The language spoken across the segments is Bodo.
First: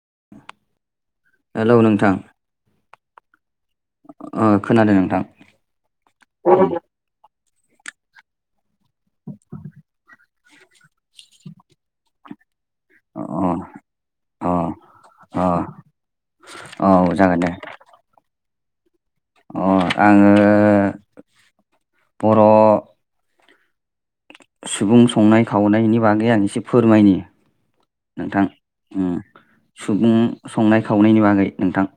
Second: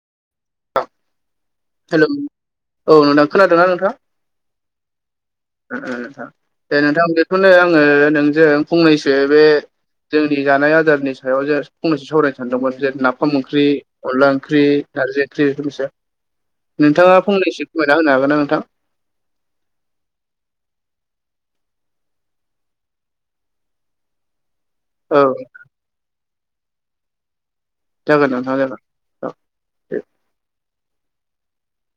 [inaudible] हेल' नोंथां औ नोंथां। खोनादोंना नोंथां? ओ खोनादों नोंथां दे नोंथां बेखौनो आङो नोंजों फंनैसो बे जोंनि जानाय आदारनि सायाव जे फंनैसो सावरायनो सानदोंमोन। जेन अ नाफाम ओंख्रि, अनला अ ओंख्रि, नारजि ओंख्रि अ बेफोरखौ सो। औ नोंथाङा जागोन दे फंनैसो फोरमायना होनो हागोन ना नोंथां? अ आङो बर' सुबुं औ संनाय-खावनायनि बागै आं एसे फोरमायनि जागोन नोंथां, जागोन उम औ दे सुबुं संनाय-खावनायनि बागै नोंथां।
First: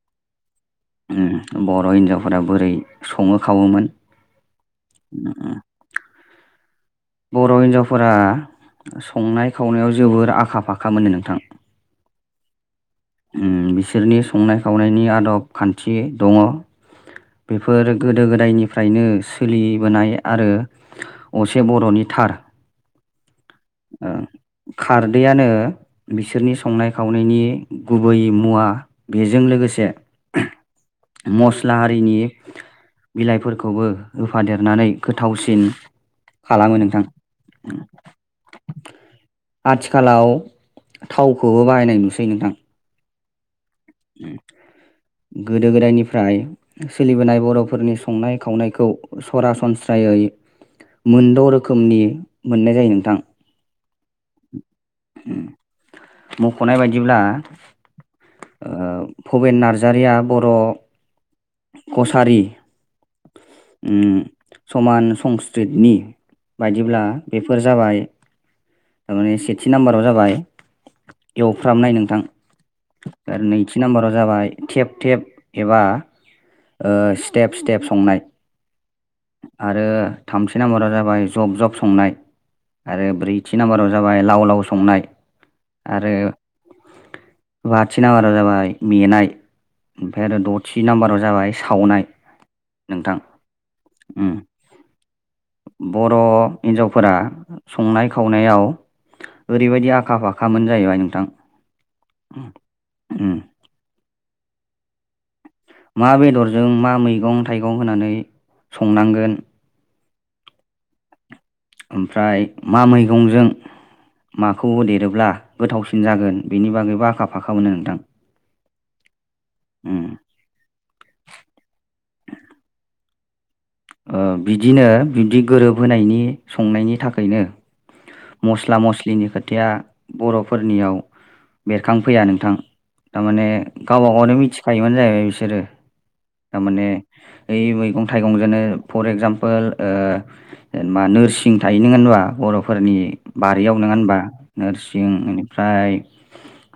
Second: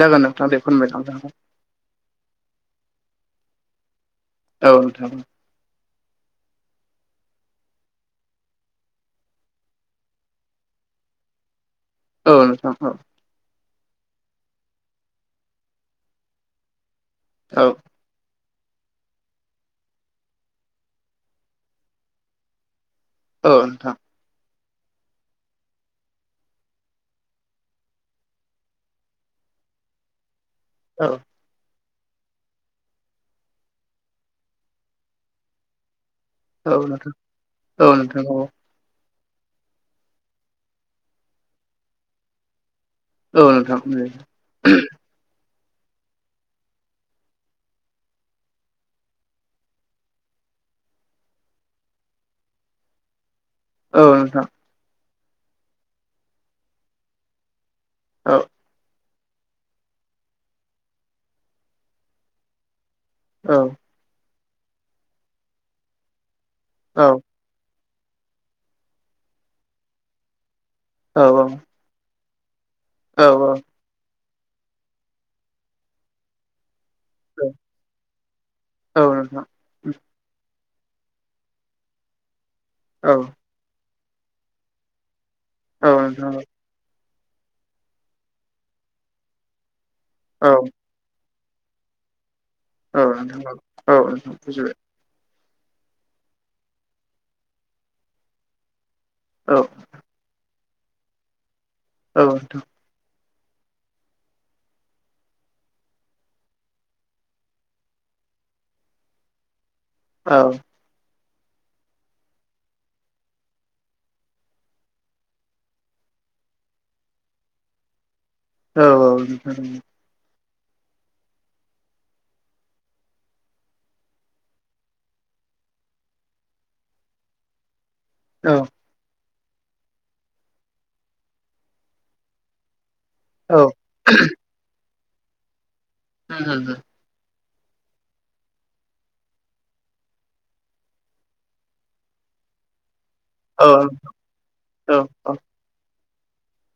जागोन नोंथां दे। फोरमायलां उम बर' हिनजावफोरा बोरै सङो खावोमोन। औ नोंथां। बर' हिन्जावफोरा संनाय-खावनायाव जोबोर आखा फाखा मोननो नोंथां। ओ नोंथां औ। उम बिसोरनि संनाय खावनायनि आदब खान्थि दङ। औ बेफोर गोदो गोदायनि निफ्रायनो सोलिबोनाय आरो असे बर'नि थार औ नोंथां। खारदैयानो बिसोरनि संनाय खावनायनि गुबै मुवा बेजों लोगोसे [inaudible] मस्ला आ रिनि बिलाइफोरखौबो रुफादेरनानै गोथावसिन खालामो नोंथां। नोंगौ। आथिखालाव थावखौबो बाहायनाय नुसै नोंथां। औ नोंथां। गोदो गोदायनिफ्राय सोलिबोनाय बर'फोरनि संनाय खावनायखौ सरासनस्रायै मोनद' रोखोमनि मोननाय जायो नोंथां। औ नोंथां। उम मख'नाय बायदिब्ला औ ओ भबेन नार्जारिया बर' कसारि उम समान संस्कृतनि बायदिब्ला बेफोर जाबाय थारमाने सेथि नाम्बाराव जाबाय औ एवफ्राब नाय नोंथां औ औ आरो नैथि नाम्बारा जाबाय थेब थेब एबा ओ स्टेप स्टेप संनाय औ नोंथां आरो थाम थि नाम्बाराव जाबाय जब जब संनाय आरो औ ब्रैथि नाम्बाराव जाबाय लाव लाव संनाय औ आरो नोंथां औ बाथि नाम्बारा जाबाय मेनाय ओमफ्राय आरो औ दथि नाम्बाराव जाबाय सावनाय औ नोंथां औ नोंथां उम बुजिबाय बर' हिन्जावफोरा संनाय खावनायाव औ ओरैबायदि आखा फाखामोन जाहैबाय नोंथां औ नोंथां उम मा बेदरजों मा मैगं थाइगं होनानै संनांगोन औ ओमफ्राय मा मैगंजों माखौ देरोब्ला गोथावसिन जागोन बेनि बागैबो आखा फाखा मोननो नोंथां औ औ नोंथां उम ओ बिदिनो बिब्दि गोरोबहायनि संनायनि थाखायनो औ मस्ला मस्लिनि खोथाया बर'फोरनियाव बेरखांफैया नोंथां। थारमाने गावबा गावनो मिथिखायोमानो जाहैबाय बिसोरो थारमाने ओइ मैगं थाइगंजोंनो फर एगजामपोल जेनेबा नोरसिं थायो नंङा होनबा बर' फोरनि औ बारियाव नंङा होनबा नोरसिं बेनिफ्राय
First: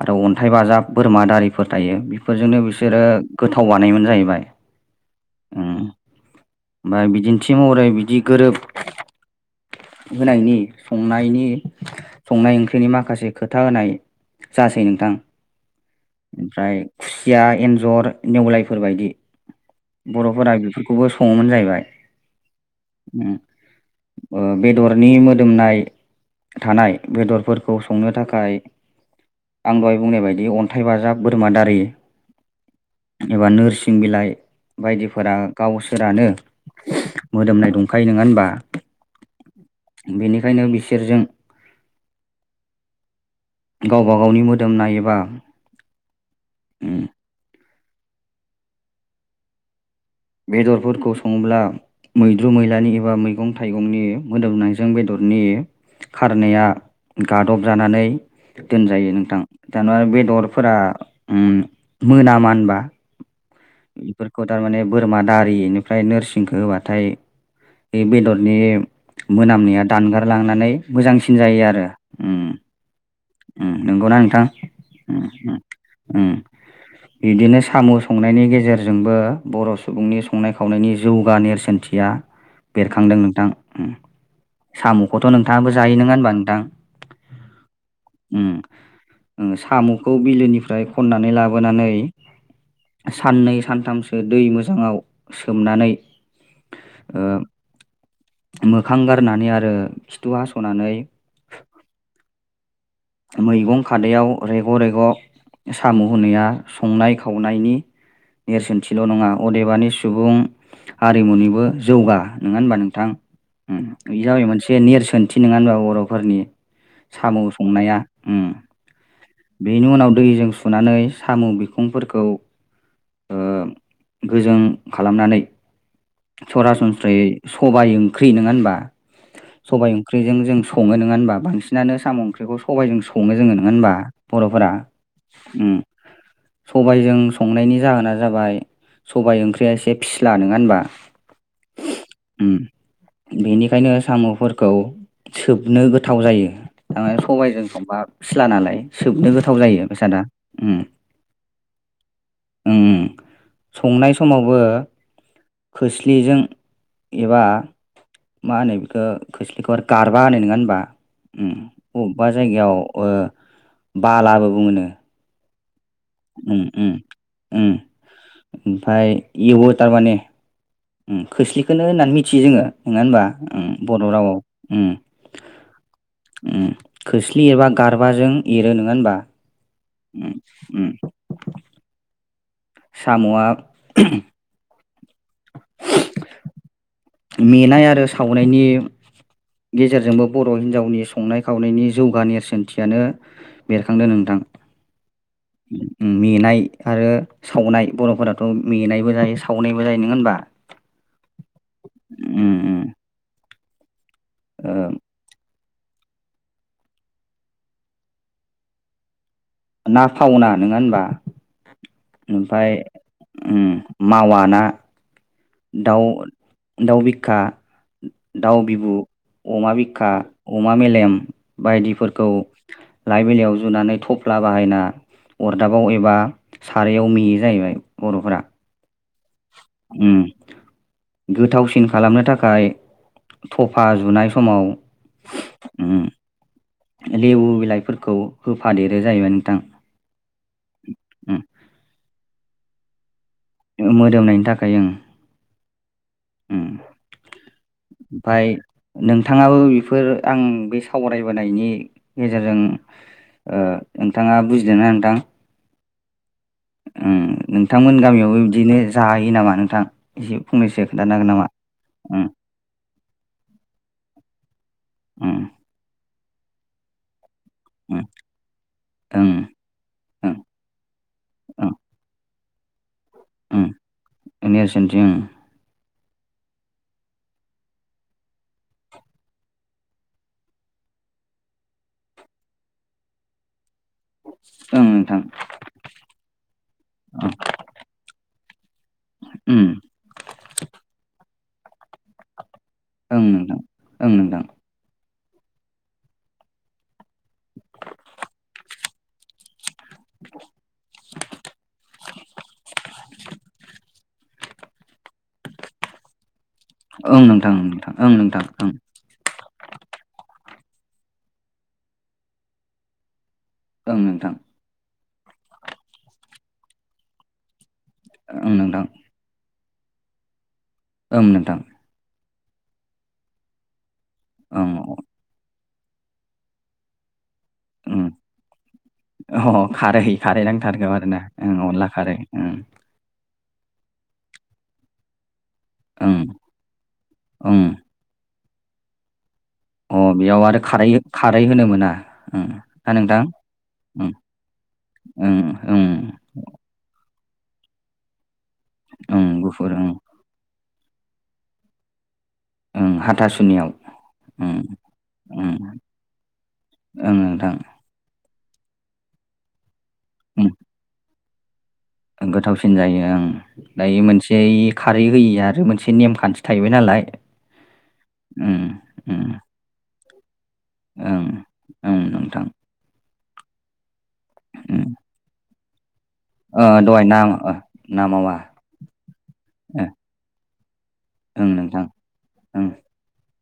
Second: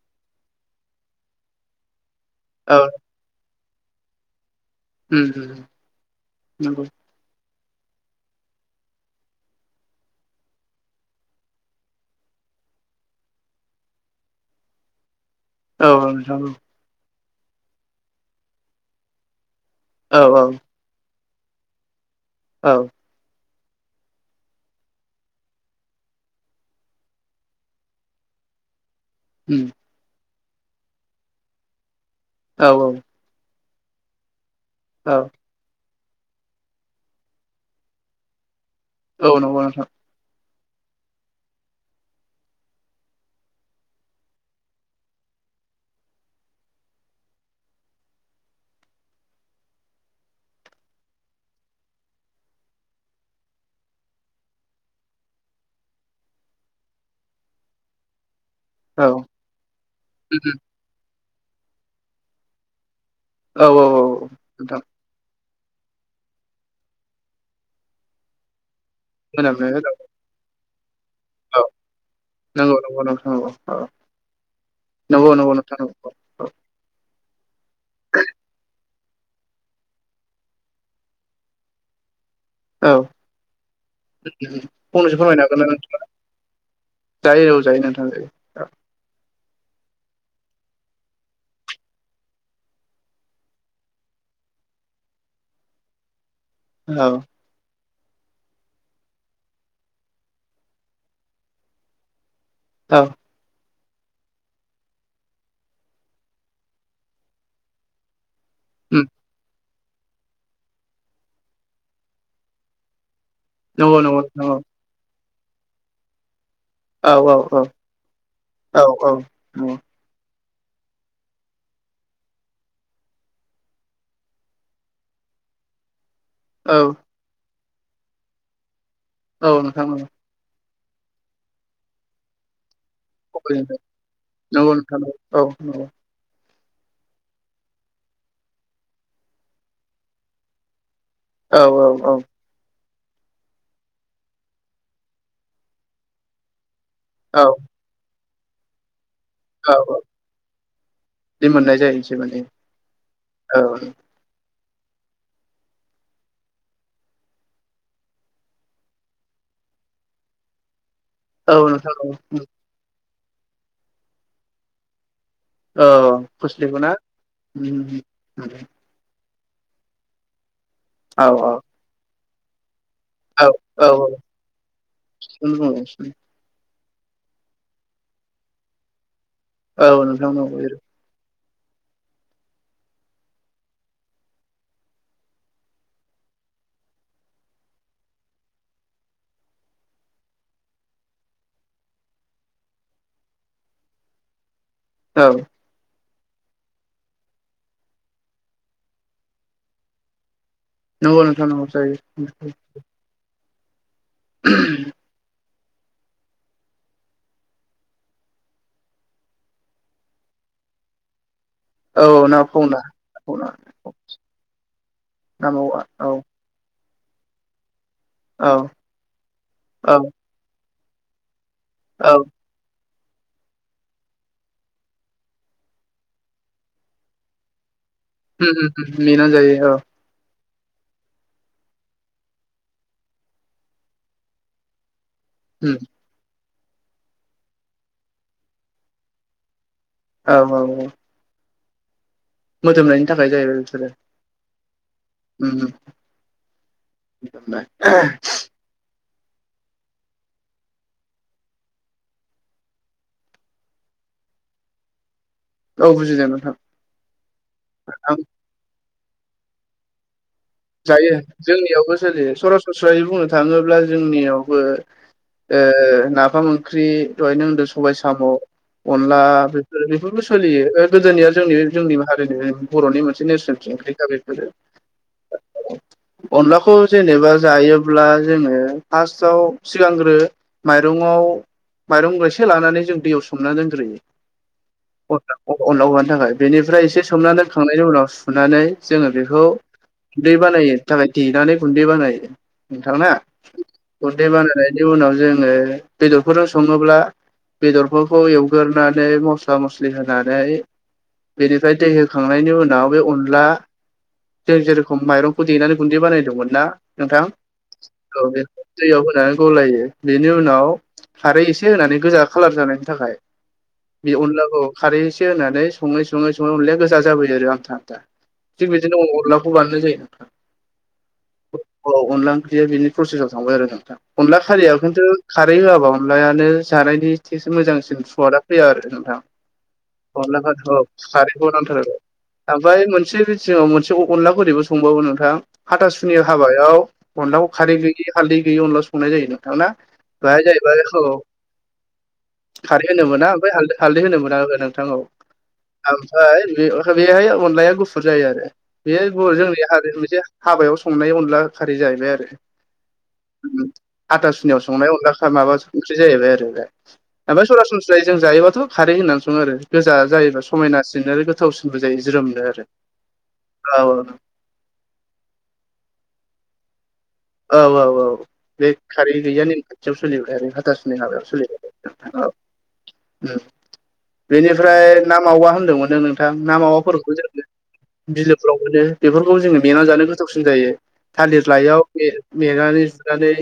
आरो अन्थाइ बाजाब बोरमा दारिफोर थायो बेफोरजोंनो बिसोरो। गोथाव बानायोमोन जाहैबाय। उम नंगौ। थिमहरै बिदि गोरोब होनायनि। संनायनि संनाय ओंख्रिनि माखासे खोथा होनाय जासै नोंथां। औ औ नोंथां औ। ओमफ्राय खुसिया, एन्जर, नेवलायफोर बायदि औ औ बर'फोरा बेफोरखौबो संङोमोन जाहैबाय औ उम ओ बेदरनि मो दोमनाय थानाय बेदरफोरखौ संनो थाखाय औ आं नोंथां दहाय बुंनाय बाय दि बे अन्थाइ बाजाब बोरमा दारि औ एबा नोरसिं बिलाइ। बायदिफोरा गावसोरानो मोदोमनाय दंखायो नंङा ओनबा औ नंगौ नोंथां। बेनिखायनो बिसोरजों। गावबा गावनि मोदोमनाय एबा उम बेदरफोरखौ संङोब्ला मैद्रु मैलानि एबा मैगं थाइगंनि मोदोमनायजों बेदर नि खारनाया गाद'बजानानै। औ दोनजायो नोंथां दाना बेदरफोरा उम मोनामा ओनबा? औ औ बेफोरखौ नंगौ नोंथां औ नोंथां थारमाने बोरमा दारि। बेनिफ्राय नोरसिंखौ होबाथाय बे बेदरनि। मोनामनाय औ मोनामनाया दानगारलांनानै मोजांसिन जायो उम नंगौ नंगौ नोंथां नंगौ उम औ नंगौना नोंथां नंगौ नंगौ उम नोंथां नंगौ उम बिदिनो साम' संनायनि गेजेर जोंबो बर' सुबुंनि संनाय खावनायनि जौगा नेरसोनथिया औ बेरखांदों नोंथां उम फंनैसो साम'खौथ' फोरमायनो हागोन ना नोंथांङाबो जायो नोंथाङा नंङा ओनबा नोंथां जायो औ जायो नोंथां उम जायो। उम साम'खौ बिलोनिफ्राय खननानै लाबोनानै। साननै सानथामसो दै मोजांङाव सोमनानै औ मोखां गारनानै आरो खिथु हास'नानै। औ मैगं खादायाव रेग' रेग' साम' हुनाया संनाय खावनायनि नेरसोनथिल' उम नङा अदेबानि सुबुं हारिमुनिबो जौगा नङा होनबा नोंथां? उम नंगौ बे नंगौ जाबाय नंगौ मोनसे नेरसोनथि नङा होनबा बर'फोरनि औ औ साम' औ संनाया? उम। औ औ। नंगौ बेनि उनाव दैजों सुनानै साम' बिखंफोरखौ ओ गोजों खालामनानै औ सरासनस्रायै सबाइ ओंख्रि नोङा होनबा औ नोंथां सबाइ नंगौ ओंख्रिजों जों स सङो नोङा होनबा बांसिनानो साम' ओंख्रिखौ स सबाइजों सङो जोङो नोङा खबनिफ्राय होनबा बर'फोरा नंगौ नोंथां नंगौ औ उम नंगौ सबाइजों संनायनि जाहोना जाबाय सबाइ ओंख्रिया एसे फिस्ला नोङा होनबा? औ औ औ। उम बेनिखायनो साम'फोरखौ सोबनो गोथाव जायो। माने औ सबाइजों संबा फिसला नालाय सोबनो गोथाव औ जायो औ बेसादा उम। बिदि मोननाय जायो एसे मोननाय उम औ संनाय समावबो खोस्लिजों एबा मा होनो बेखो खोस्लिखो गारबा होनो नोङा होनबा? उम औ नोंथां बबेबा जायगायाव‌ ओ बालाबो बुङोनो। औ उम फुस्लिखौ ना उम उम ओमफाय एवो तारमाने उम औ खोस्लिखोनो होननानै मिथियो जोङो। नङा होनबा औ उम औ बर रावआव थिगखौनो बुंदों उम उम। खोस्लि एरबा गारबाजों एरो नोङा होनबा? औ नोंथां उम नंगौ एरो। उम साम'आ [inaudible] मेनाय आरो सावनायनि गेजेरजोंबो बर' हिनजावनि संनाय खावनायनि जौगा नेरसोनथियानो बेरखांदो नोंथां। औ। उम मेनाय आरो सावनाय बर'फोराथ' मेनायबो जायो सावनायबो जायो नोङा होनबा? नोंगौ नोंथां औ जायो उम उम [unintelligible] ओ उमह ना फावना नङा होनबा? औ ना ओमफ्राय फावना फावना उम मावा ना ना मावा दाउ औ। दाउ बिखा, औ दाउ बिबु, अमा औ बिखा, अमा मेलेम औ बायदिफोरखौ लाइ बिलाइयाव जुनानै थफ्ला बाहायना अरदाबाव एबा सारायाव मेयो जाहैबाय। बर'फोरा। मेना जायो। औ उम। गोथावसिन खालामनो थाखाय थफा जुनाय समाव उम। लेबु बिलाइफोरखौ होफादेरो जाहैबाय नोंथां। औ औ औ। मोदोमनायनि थाखाय जाहैबाय बिफोरो। उम मोदोमनायनि थाखाय ओं उम उम मोदोमनाय। ओमफाय नोंथाङाबो बेफोर आं बे सावरायबोनायनि गेजेरजों ओ नोंथाङा बुजिदोंना नोंथां? औ बुजि दों नों उम नोंथांमोन गामियावबो बिदिनो जाहैयो नामा नोंथां? एसे फंनैसो जायो खोन्थानो हागोन नामा? जोंनियावबो उम सोलियो सरासनस्रायै बुंनो थाङोब्ला जोंनियावबो उम ओ‌ नाफाम ओंख्रि दहायनो होनदों सबाय उम साम' अनला ओं बेफोर बेफोरबो ओं सोलियो ओ गोदोनिया जोंनि जोंनि हारिनि बर'नि मोन से ओं नेरसोनथि ओंख्रि ना बेफोरो। उम नेरसोनथि ओं [inaudible] अनलाखौ जेनेबा जायोब्ला जोङो फार्स्टआव सिगांग्रो माइरंआव माइरंगयसे लानानै जों दैयाव सोमनानै दोन ओं नोंथां जायो अनलायाव अनलायाव हरनो थाखाय बेनिफ्राय एसे ओं सोमनानै खांनायनि उनाव सु नानै जोङो बेखौ उम गुन्दै बानायो थाखाय देनानै गुन्दै बानायो। नोंथां ना ओं नोंथां ओं गुन्दै नोंथां बानायनायनि उनाव जों जेरै बेदरफोरजों सङोब्ला बेदरफोरखौ एवगोरनानै मस मस्ला मस्लि होनानै बेनिफ्राय दै होखांनायनि उनाव बे अनला जों जेरेखम माइरंखौ देनानै गुन्दै बानायदोंमोन ना नोंथां ओं औ नोंथां बे ओं दैयाव होनानै गलायो बेनि उनाव खारै एसे होनानै गोजा खालार जानायनि थाखाय। बे नोंथां अनलाखौ खारै एसे होनानै संङै संङै संङै अनलाया गोजा जाबोयो आरो ओनथां। ओं ओं नोंथां ओं थिग नोंथां बिदिनो अनलाखौ बानायनाय जायो नोंथां। ओं नोंथां। बियो बिनि प्रसेसआव थांबाय आरो नोंथां अनला खारियाव ओं खिन्थु खारै होआबा अनलायानो जानायनि एसेसो मोजांसिन उम सुवादा फैया आरो नोंथां अ खारै अनला खारै खार ओ नांथारगौ आरोना खारैखौ ओं अनला नांथारगौ। खारै ओं ओमफाय मोनसे बिथिंङाव मोनसे अनलाखौ ओरैबो संबावो नोंथां हाथासुनि ओं हाबायाव अनलाखौ ओं खारै गैयि हालदै गैयि अनला संनाय जायो नों थां ना अ बेहाय बेयाव आरो जाहैबाय खारै खौ खारै होनो मोना उम खारै ना होनो नोंथां मोना ओमफाय हालदै हालदै उम होनो मोना। नोंथां ओ ओं ओं आमफाय बे-बेहाय-बेहाय औ अनलाया गुफुर जायो आरो बे ओं औ जोंनि गुफुर ओं हारि मोनसे हाबायाव संनाय अनला खारि जाहैबाय आरो। उम हाथा हाथासुनियाव हाथासुनियाव संनाय अनलाखा माबा उम ओंख्रि जाहैबाय आरो बे। ओं ओमफाय नोंथां सरासनस्रायै जों जायोबाथ' खारै होनानै संङो आरो गोजा जायोबा उम समायनासिन आरो गोथावसिन गोथावसिन जायो ओं। औ दायो मोनसे इ खारै होयि आरो मोनसे नेमखान्थि थाहैबाय नालाय। औ औ औ उम बे खारै उम गैयिआ नेम खानथियाव सोलिबाय आरो। हाथासुनि हाबायाव ओं सोलिबाय ओं आरो औ। नोंथां उम उम बेनिफ्राय ना मावा होन्दोंमोन नो नों थां ना ओ दहाय ना मावाबाफोरखौबो जोंङो ओ ना मावा बिलोफोराव मोनो बेफोरखौबो जोंङो ओ मेना जानो गोथावसिन जायो। ओं थालिर लायाव नोंथां मे ओं मेनानै जुनानै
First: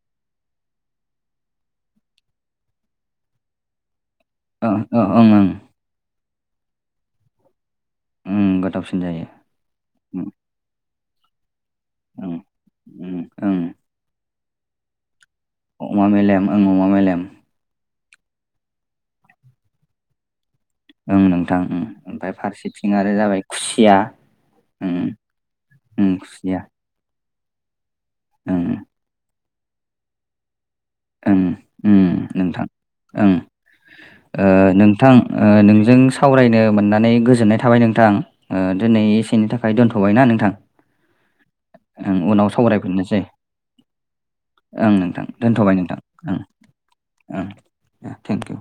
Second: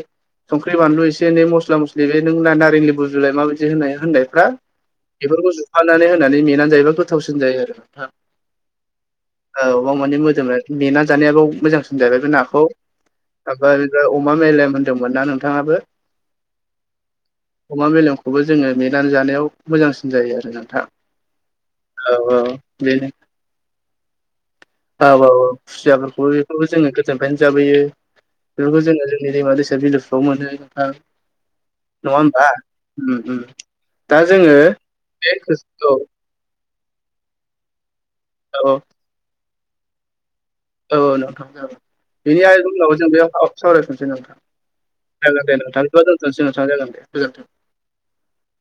संख्रि बानलु एसे एनै मस्ला मस्लि बे नों ना नारें लिबु जुलाय माबायदि होनाया होनबाय फ्रा ओं ओं ओं ओं बेफोरखौ जुफानानै होनानै मेनानै जायोबा गोथावसिन जायो आरो। ओं गोथावसिन जायो औ बाव माने उम मोदोमनाय मेना जानायाबाव मोजांसिन जाबाय बे उम नाखौ। उम फ्राय अमा मेलेम होनदोंमोन ना नोंथांङाबो ओं अमा मेलेम ओं अमा मेलेम अमा मेलेम खौबो जोंङो मेनानै जानायाव मोजांसिन जायो आरो ना। ओं नोंथां उम ओमफ्राय फारसेथिं बेनो आरो जाबाय खुसिया। उम औ औ औ उम खुसियाफोरखौबो खुसिया बेखौबो जोंङो गोजोन निफ्रायनो जाबोयो ओं बेफोरखौ जोंङो जोंनि दैमा दैसा बिलोफ्रावबो मोनो। ओं उम नङा होमबा नोंथां उम ओं। उम दा ओ जोङो नोंथां बे ओ औ नोंजों सावरायनो मोननानै गोजोननाय थाबाय नोंथां ओ औ दिनै एसेनि थाखाय दोन्थ'बायना नोंथां। औ नोंथां जागोन ओं बेनि उनाव आरो बुंनांगौ जों सावरायफिननोसै बेयाव सावरायफिनसै नोंथां। ओं नोंथां दोन्थ'बाय नोंथां। ओ ओं दोनथनोसै नोंथां जागोन‌ दे ओं गोजोनथों। थेंकिउ